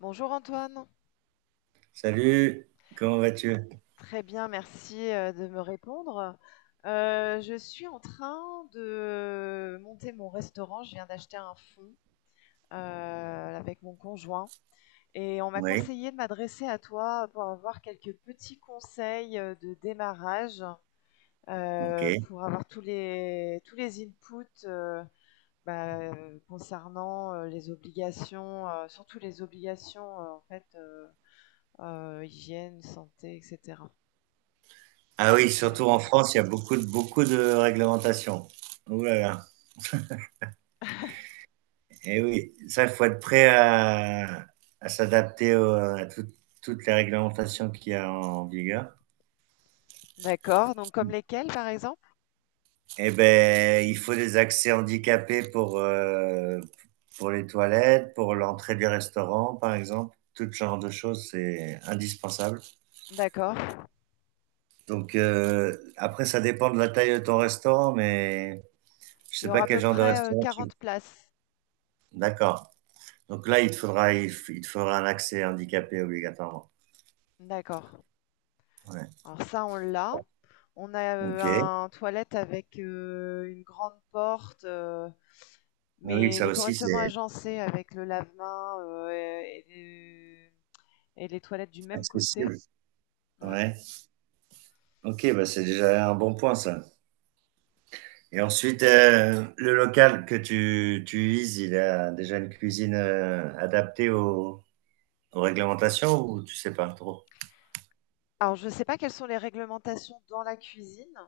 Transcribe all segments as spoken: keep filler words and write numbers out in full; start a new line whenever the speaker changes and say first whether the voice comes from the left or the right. left: Bonjour Antoine.
right: Salut, comment vas-tu?
left: Très bien, merci euh, de me répondre. Euh, je suis en train de monter mon restaurant. Je viens d'acheter un fonds euh, avec mon conjoint et on m'a
right: Oui,
left: conseillé de m'adresser à toi pour avoir quelques petits conseils euh, de démarrage,
right: ok.
left: euh, pour avoir tous les, tous les inputs euh, bah, euh, concernant euh, les obligations, euh, surtout les obligations euh, en fait, euh, euh, hygiène, santé, et cetera.
right: Ah oui, surtout en
left: Sécurité.
right: France, il y a beaucoup de, beaucoup de réglementations. Ouh là là. Eh oui, ça, il faut être prêt à, à s'adapter au- à tout- toutes les réglementations qu'il y a en vigueur.
left: D'accord, donc comme lesquels par exemple?
right: Eh ben, il faut des accès handicapés pour, euh, pour les toilettes, pour l'entrée des restaurants, par exemple. Tout ce genre de choses, c'est indispensable.
left: D'accord.
right: Donc, euh, après, ça dépend de la taille de ton restaurant, mais je
left: Il
right: sais
left: y
right: pas
left: aura à
right: quel
left: peu
right: genre de
left: près euh,
right: restaurant tu...
left: quarante places.
right: D'accord. Donc là, il te faudra, il, f- il te faudra un accès handicapé obligatoirement.
left: D'accord.
right: Ouais.
left: Alors ça, on l'a. On a euh,
right: Ok.
left: un toilette avec euh, une grande porte, euh,
right: Oui,
left: mais il
right: ça
left: est
right: aussi,
left: correctement
right: c'est
left: agencé avec le lave-main euh, et, et les et les toilettes du même côté.
right: accessible.
left: Ouais.
right: Ouais. Ok, bah c'est déjà un bon point, ça. Et ensuite, euh, le local que tu, tu vises, il a déjà une cuisine euh, adaptée aux, aux réglementations ou tu sais pas trop?
left: Alors je ne sais pas quelles sont les réglementations dans la cuisine,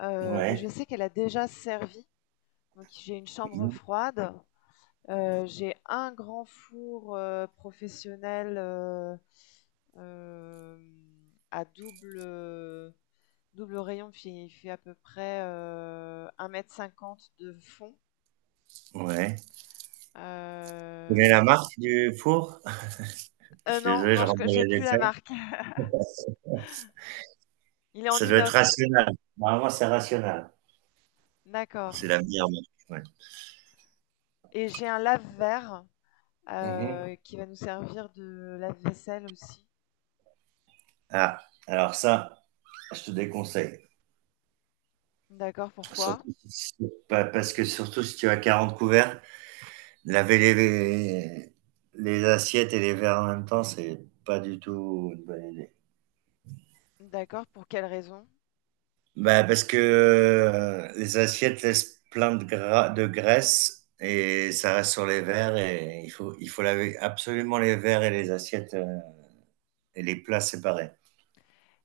left: euh, mais je
right: Ouais.
left: sais qu'elle a déjà servi. Donc j'ai une chambre
right: Mhm.
left: froide. Euh, j'ai un grand four euh, professionnel euh, euh, à double, euh, double rayon. Puis il fait à peu près euh, un mètre cinquante de fond.
right: Ouais. Tu connais la
left: Euh,
right: marque du four? Je
left: euh,
right: suis
left: non,
right: désolé, je
left: non, je
right: rentre
left: co-
right: dans
left: j'ai
right: les
left: plus la
right: détails.
left: marque. Il est en
right: Ça doit être
left: inox.
right: rationnel. Normalement, c'est rationnel.
left: D'accord.
right: C'est la meilleure marque, ouais.
left: Et j'ai un lave-verre
right: Mhm.
left: euh, qui va nous servir de lave-vaisselle aussi.
right: Ah, alors ça, je te déconseille.
left: D'accord, pourquoi?
right: Surtout si- parce que surtout si tu as quarante couverts, laver les, les assiettes et les verres en même temps, c'est pas du tout une bonne idée.
left: D'accord, pour quelle raison?
right: Bah, parce que euh, les assiettes laissent plein de, gras, de graisse et ça reste sur les verres et il faut, il faut laver absolument les verres et les assiettes euh, et les plats séparés.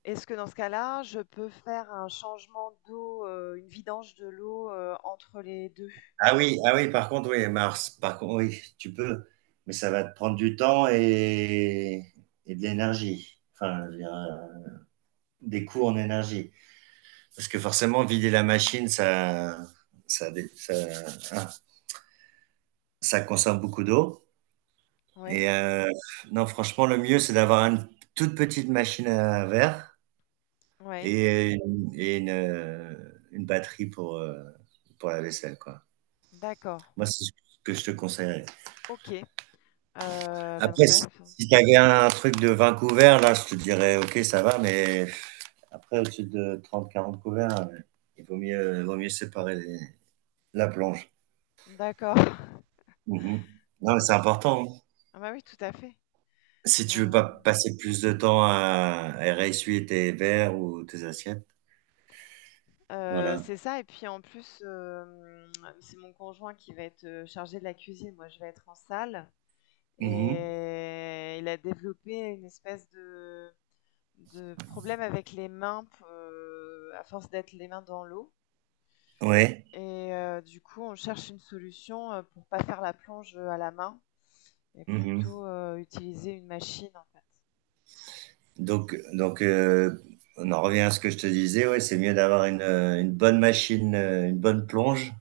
left: Est-ce que dans ce cas-là, je peux faire un changement d'eau, heu, une vidange de l'eau, heu, entre les deux?
right: Ah oui, ah oui, par contre, oui, Mars, par contre, oui, tu peux, mais ça va te prendre du temps et, et de l'énergie. Enfin, je veux dire, euh, des coûts en énergie. Parce que forcément, vider la machine, ça, ça, dé- ça, hein, ça consomme beaucoup d'eau.
left: Oui,
right: Et euh, non, franchement, le mieux, c'est d'avoir une toute petite machine à verre
left: oui.
right: et, une, et une, euh, une batterie pour, euh, pour la vaisselle, quoi.
left: D'accord.
right: Moi, c'est ce que je te conseillerais.
left: OK. Heu, bah, dans ce
right: Après, si
left: cas-là, faut
right: si t'avais un truc de vingt couverts, là, je te dirais, ok, ça va, mais après, au-dessus de trente à quarante couverts, euh, il vaut mieux, il vaut mieux séparer les- la plonge.
left: d'accord.
right: Mhm. Non, mais c'est
left: OK.
right: important, hein.
left: Ah bah, oui, tout à fait.
right: Si tu veux pas
left: Heu
right: passer plus de temps à, à réessuyer tes verres ou tes assiettes.
left: Heu,
right: Voilà.
left: c'est ça et puis en plus, hem, c'est mon conjoint qui va être, heu, chargé de la cuisine. Moi, je vais être en salle
right: Mhm.
left: et il a développé une espèce de de problème avec les mains p euh, à force d'être les mains dans l'eau.
right: Ouais.
left: Et euh, du coup, on cherche une solution euh, pour pas faire la plonge à la main et
right: Mhm.
left: plutôt euh, utiliser une machine en fait.
right: Donc, donc euh, on en revient à ce que je te disais. Ouais, c'est mieux d'avoir une, euh, une bonne machine, euh, une bonne plonge,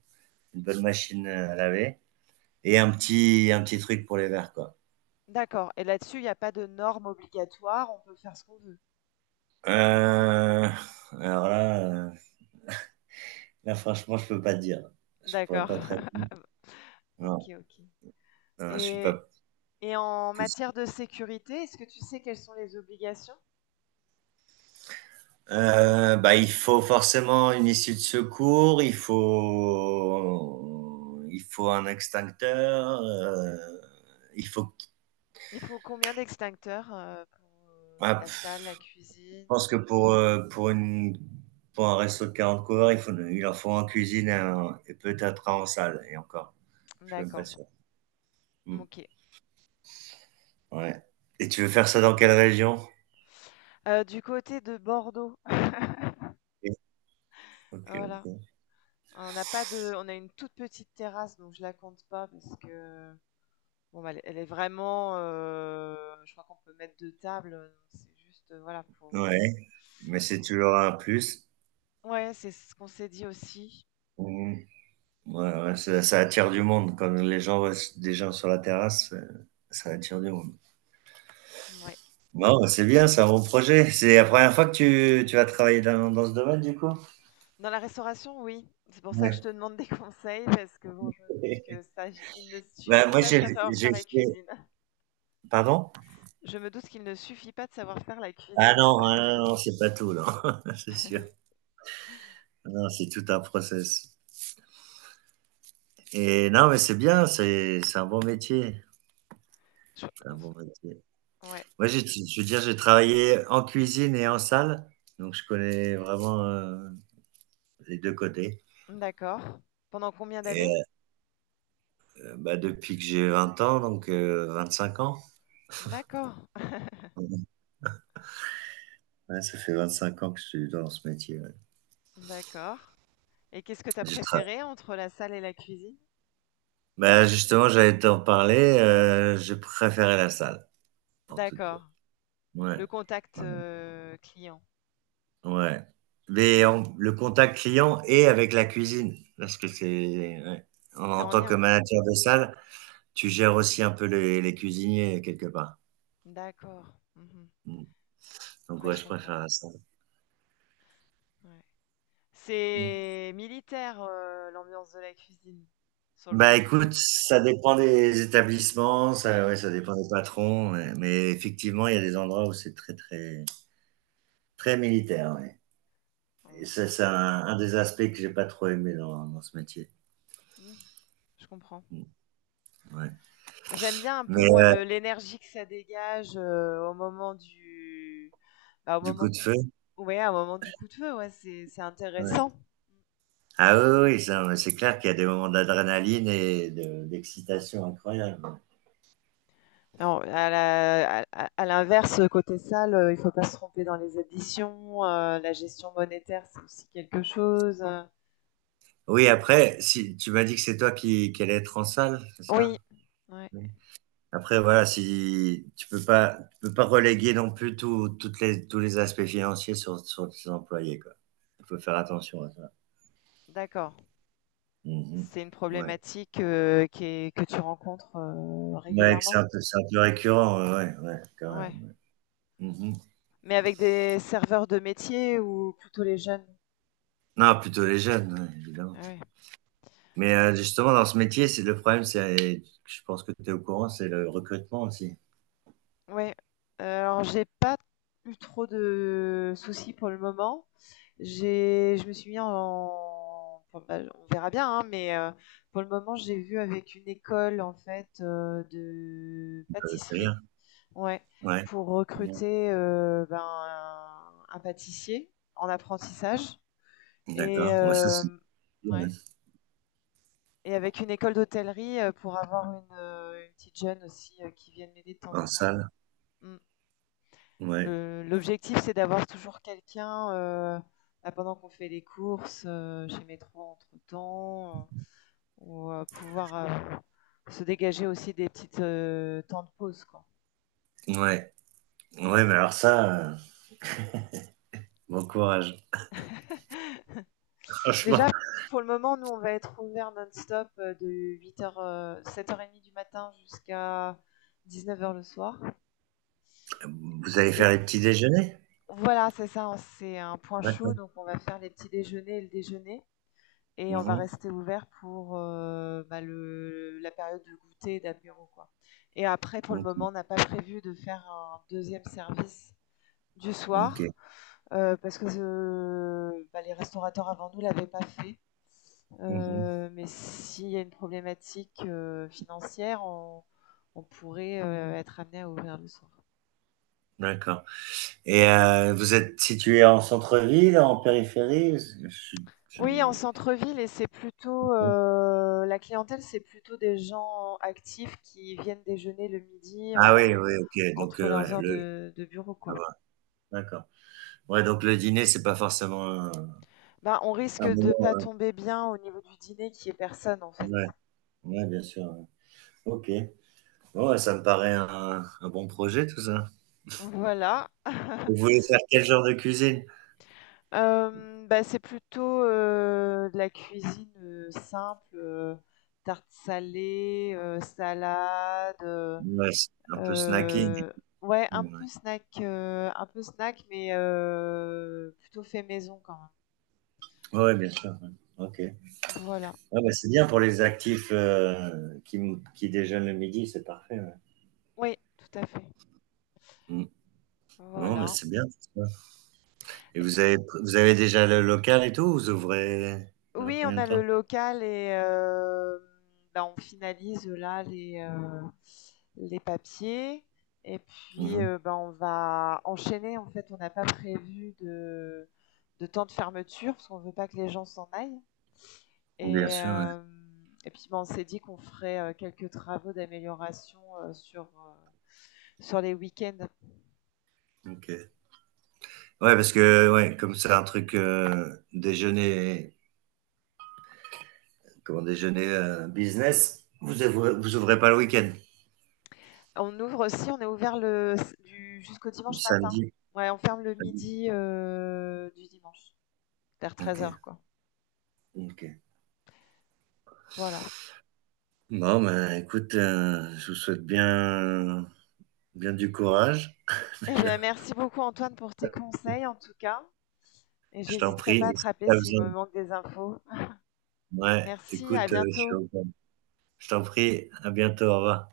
right: une bonne machine euh, à laver. Et un petit, un petit truc pour les verts, quoi.
left: D'accord. Et là-dessus, il n'y a pas de normes obligatoires, on peut faire ce qu'on veut.
right: Euh, alors là, euh, là, franchement, je peux pas te dire. Je pourrais
left: D'accord.
right: pas très.
left: Ok,
right: Non,
left: ok.
right: non, je suis
left: Et,
right: pas
left: et en
right: poussé.
left: matière de sécurité, est-ce que tu sais quelles sont les obligations?
right: Euh, bah, il faut forcément une issue de secours, il faut, il faut un extincteur, euh, il faut.
left: Il faut combien d'extincteurs euh, pour euh,
right: Ah,
left: la
right: je
left: salle, la cuisine?
right: pense que pour, euh, pour une, pour un resto de quarante couverts, il faut, il en faut en cuisine et, un- et peut-être un en salle, et encore. Je suis même pas
left: D'accord,
right: sûr. Hmm.
left: ok.
right: Ouais. Et tu veux faire ça dans quelle région?
left: Euh, du côté de Bordeaux.
right: OK,
left: Voilà.
right: OK.
left: On n'a pas de, on a une toute petite terrasse, donc je la compte pas parce que bon, bah, elle elle est vraiment, euh, je crois qu'on peut mettre deux tables, donc c'est juste euh, voilà pour. euh,
right: Ouais, mais c'est toujours un plus.
left: Ouais, c'est ce qu'on s'est dit aussi.
right: Mmh. Ouais, ouais, ça ça attire du monde quand les gens voient des gens sur la terrasse, heu, ça attire du monde.
left: Ouais.
right: Non, bah, c'est bien, c'est un bon projet. C'est la première fois que tu tu vas travailler dans dans ce domaine du coup?
left: Dans la restauration, oui. C'est pour ça que je
right: Ouais.
left: te demande des conseils parce que bon, je me doute que ça, j- il ne
right: Bah,
left: suffit
right: moi
left: pas de
right: j'ai
left: faire savoir
right: j'ai
left: faire la
right: fait,
left: cuisine.
right: pardon?
left: Je me doute qu'il ne suffit pas de savoir faire la
right: Ah
left: cuisine.
right: non, ah non, non, c'est pas tout, là. C'est sûr. Non, c'est tout un process et non, mais c'est bien, c'est c'est un bon métier,
left: Je-
right: c'est un
left: euh,
right: bon métier.
left: Ouais.
right: Moi, j'ai, je veux dire, j'ai travaillé en cuisine et en salle, donc je connais vraiment euh, les deux côtés.
left: D'accord. Pendant combien d'années?
right: Et euh, bah, depuis que j'ai vingt ans, donc euh, vingt-cinq ans.
left: D'accord.
right: Ouais, ça fait vingt-cinq ans que je suis dans ce métier, ouais.
left: D'accord. Et qu'est-ce que tu as
right: J'ai tra-
left: préféré entre la salle et la cuisine?
right: Bah, justement, j'allais t'en parler, euh, j'ai préféré la salle, pour tout dire.
left: D'accord.
right: Ouais,
left: Le contact euh, client.
right: ouais. Mais on- le contact client et avec la cuisine, parce que c'est... ouais. En,
left: C'est
right: en
left: en
right: tant que
left: lien.
right: manager de salle, tu gères aussi un peu les, les cuisiniers quelque part.
left: D'accord. Mhm.
right: Mm. Donc
left: Ouais,
right: ouais,
left: je
right: je
left: comprends.
right: préfère ça.
left: Ouais.
right: Mm.
left: C'est militaire, euh, l'ambiance de la cuisine. Sur le coup
right: Bah
left: de
right: écoute,
left: feu.
right: ça dépend des établissements, ça, ouais, ça dépend des patrons, ouais. Mais effectivement, il y a des endroits où c'est très très très militaire, ouais. Et
left: Donc,
right: ça,
left: euh,
right: c'est un, un des aspects que j'ai pas trop aimé dans, dans ce métier.
left: hmm, je comprends.
right: Mm, ouais.
left: J'aime bien un peu,
right: Mais
left: moi,
right: euh,
left: le- l'énergie que ça dégage, euh, au moment du... bah, au
right: du
left: moment
right: coup de feu,
left: du... Ouais, au moment du coup de feu, ouais, c'est c'est
right: ouais.
left: intéressant.
right: Ah oui, oui, oui, ça, mais c'est clair qu'il y a des moments d'adrénaline et de- d'excitation incroyable, ouais.
left: Alors, à la- à- à- à l'inverse, côté salle, euh, il faut pas se tromper dans les additions. Euh, la gestion monétaire, c'est aussi quelque chose. euh.
right: Oui, après, si tu m'as dit que c'est toi qui, qui allais être en salle, c'est ça?
left: Oui, ouais,
right: Après, voilà, si tu peux pas, tu peux pas reléguer non plus tout- toutes les, tous les aspects financiers sur, sur tes employés, quoi. Il faut faire attention à ça.
left: d'accord.
right: Mhm.
left: C'est une
right: Ouais.
left: problématique euh, qui est- que tu rencontres euh,
right: Ouais, que c'est
left: régulièrement.
right: un peu, c'est un peu récurrent, ouais, ouais, ouais, quand
left: Ouais.
right: même. Mhm.
left: Mais avec des serveurs de métier ou plutôt les jeunes.
right: Non, plutôt les jeunes, ouais, évidemment.
left: Ah ouais.
right: Mais euh, justement, dans ce métier, c'est le problème, c'est, je pense que tu es au courant, c'est le recrutement aussi.
left: Ouais. Euh, alors, j'ai pas eu trop de soucis pour le moment. J'ai, je me suis mis en, enfin, bah, on verra bien, hein, mais euh, pour le moment, j'ai vu avec une école en fait euh, de
right: Ça veut
left: pâtisserie,
right: rien.
left: ouais,
right: Ouais.
left: pour
right: Mhm.
left: recruter euh, ben, un, un pâtissier en apprentissage et
right: D'accord. Ouais, ça,
left: euh,
right: c'est ouais.
left: ouais. Et avec une école d'hôtellerie euh, pour avoir une, euh, une petite jeune aussi euh, qui vienne m'aider de temps
right: En
left: en temps.
right: salle.
left: Mm.
right: Ouais.
left: Le- l'objectif, c'est d'avoir toujours quelqu'un euh, là, pendant qu'on fait les courses euh, chez Métro entre-temps, euh, ou euh, pouvoir euh, se dégager aussi des petites euh, temps de pause, quoi.
right: Ouais. Ouais, mais alors ça, euh, bon courage.
left: Déjà,
right: Franchement.
left: pour le moment, nous, on va être ouvert non-stop euh, de huit heures, sept heures trente du matin jusqu'à dix-neuf heures le soir.
right: Vous allez faire
left: Et
right: les petits déjeuners?
left: voilà, c'est ça, hein, c'est un point chaud,
right: D'accord.
left: donc on va faire les petits déjeuners et le déjeuner. Et on va
right: Mmh.
left: rester ouvert pour euh, bah, le, la période de goûter et d'apéro, quoi. Et après, pour le
right: Mh. Mmh.
left: moment, on n'a pas prévu de faire un deuxième service du
right: OK.
left: soir. euh, parce que euh, bah, les restaurateurs avant nous ne l'avaient pas fait.
right: Mmh.
left: Euh, mais s'il y a une problématique euh, financière, on, on pourrait euh, être amené à ouvrir le soir.
right: D'accord. Et heu, vous êtes situé en centre-ville, en périphérie? Parce je je
left: Oui, en
right: mmh.
left: centre-ville, et c'est plutôt euh, la clientèle, c'est plutôt des gens actifs qui viennent déjeuner le midi
right: Ah oui,
left: en,
right: oui, OK, donc
left: entre
right: heu,
left: leurs
right: ouais,
left: heures
right: le
left: de, de bureau,
right: je
left: quoi.
right: vois. D'accord. Ouais, donc le dîner, c'est pas forcément un
left: Ben, on risque
right: un
left: de pas
right: moment,
left: tomber bien au niveau du dîner qui est personne, en fait.
right: ouais, ouais, bien sûr, ouais. OK. Bon, bah, ça me paraît un un bon projet tout ça.
left: Voilà.
right: Vous voulez faire quel genre de cuisine?
left: Euh, bah, c'est plutôt euh, de la cuisine euh, simple, euh, tarte salée, euh, salade, euh,
right: Ouais, c'est un peu snacking,
left: euh, ouais, un peu
right: ouais.
left: snack, euh, un peu snack, mais euh, plutôt fait maison quand
right: Ouais, ouais, bien sûr, ouais. OK.
left: même. Voilà.
right: Ah bah, c'est bien pour les actifs euh, qui, m- qui déjeunent le midi, c'est parfait, ouais.
left: Oui, tout à fait.
right: Mm. Non, mais
left: Voilà.
right: c'est bien, c'est ça. Et vous avez, vous avez déjà le local et tout? Vous ouvrez dans
left: Oui, on
right: combien de
left: a le
right: temps?
left: local et euh, ben, on finalise là les, euh, les papiers. Et puis,
right: Mhm.
left: euh, ben, on va enchaîner. En fait, on n'a pas prévu de, de temps de fermeture parce qu'on ne veut pas que les gens s'en aillent.
right: Bien
left: Et,
right: sûr, ouais.
left: euh, et puis, ben, on s'est dit qu'on ferait euh, quelques travaux d'amélioration euh, sur, euh, sur les week-ends.
right: Ok. Ouais, parce que ouais, comme c'est un truc euh, déjeuner, comment déjeuner euh, business, vous ouvrez, vous ouvrez pas le week-end,
left: On ouvre aussi, on est ouvert le, du, jusqu'au
right: le
left: dimanche matin.
right: samedi.
left: Ouais, on ferme le
right: Samedi.
left: midi euh, du dimanche, vers
right: Ok,
left: treize heures.
right: ok.
left: Voilà.
right: Bon, ben écoute, euh, je vous souhaite bien, bien du courage.
left: Eh bien, merci beaucoup Antoine pour tes conseils en tout cas. Et
right: Je t'en
left: j'hésiterai
right: prie.
left: pas à
right: Et
left: te
right: si
left: rappeler
right: t'as
left: s'il
right: besoin.
left: me manque des infos.
right: Ouais,
left: Merci, à
right: écoute, euh, je suis
left: bientôt.
right: au- je t'en prie, à bientôt, au revoir.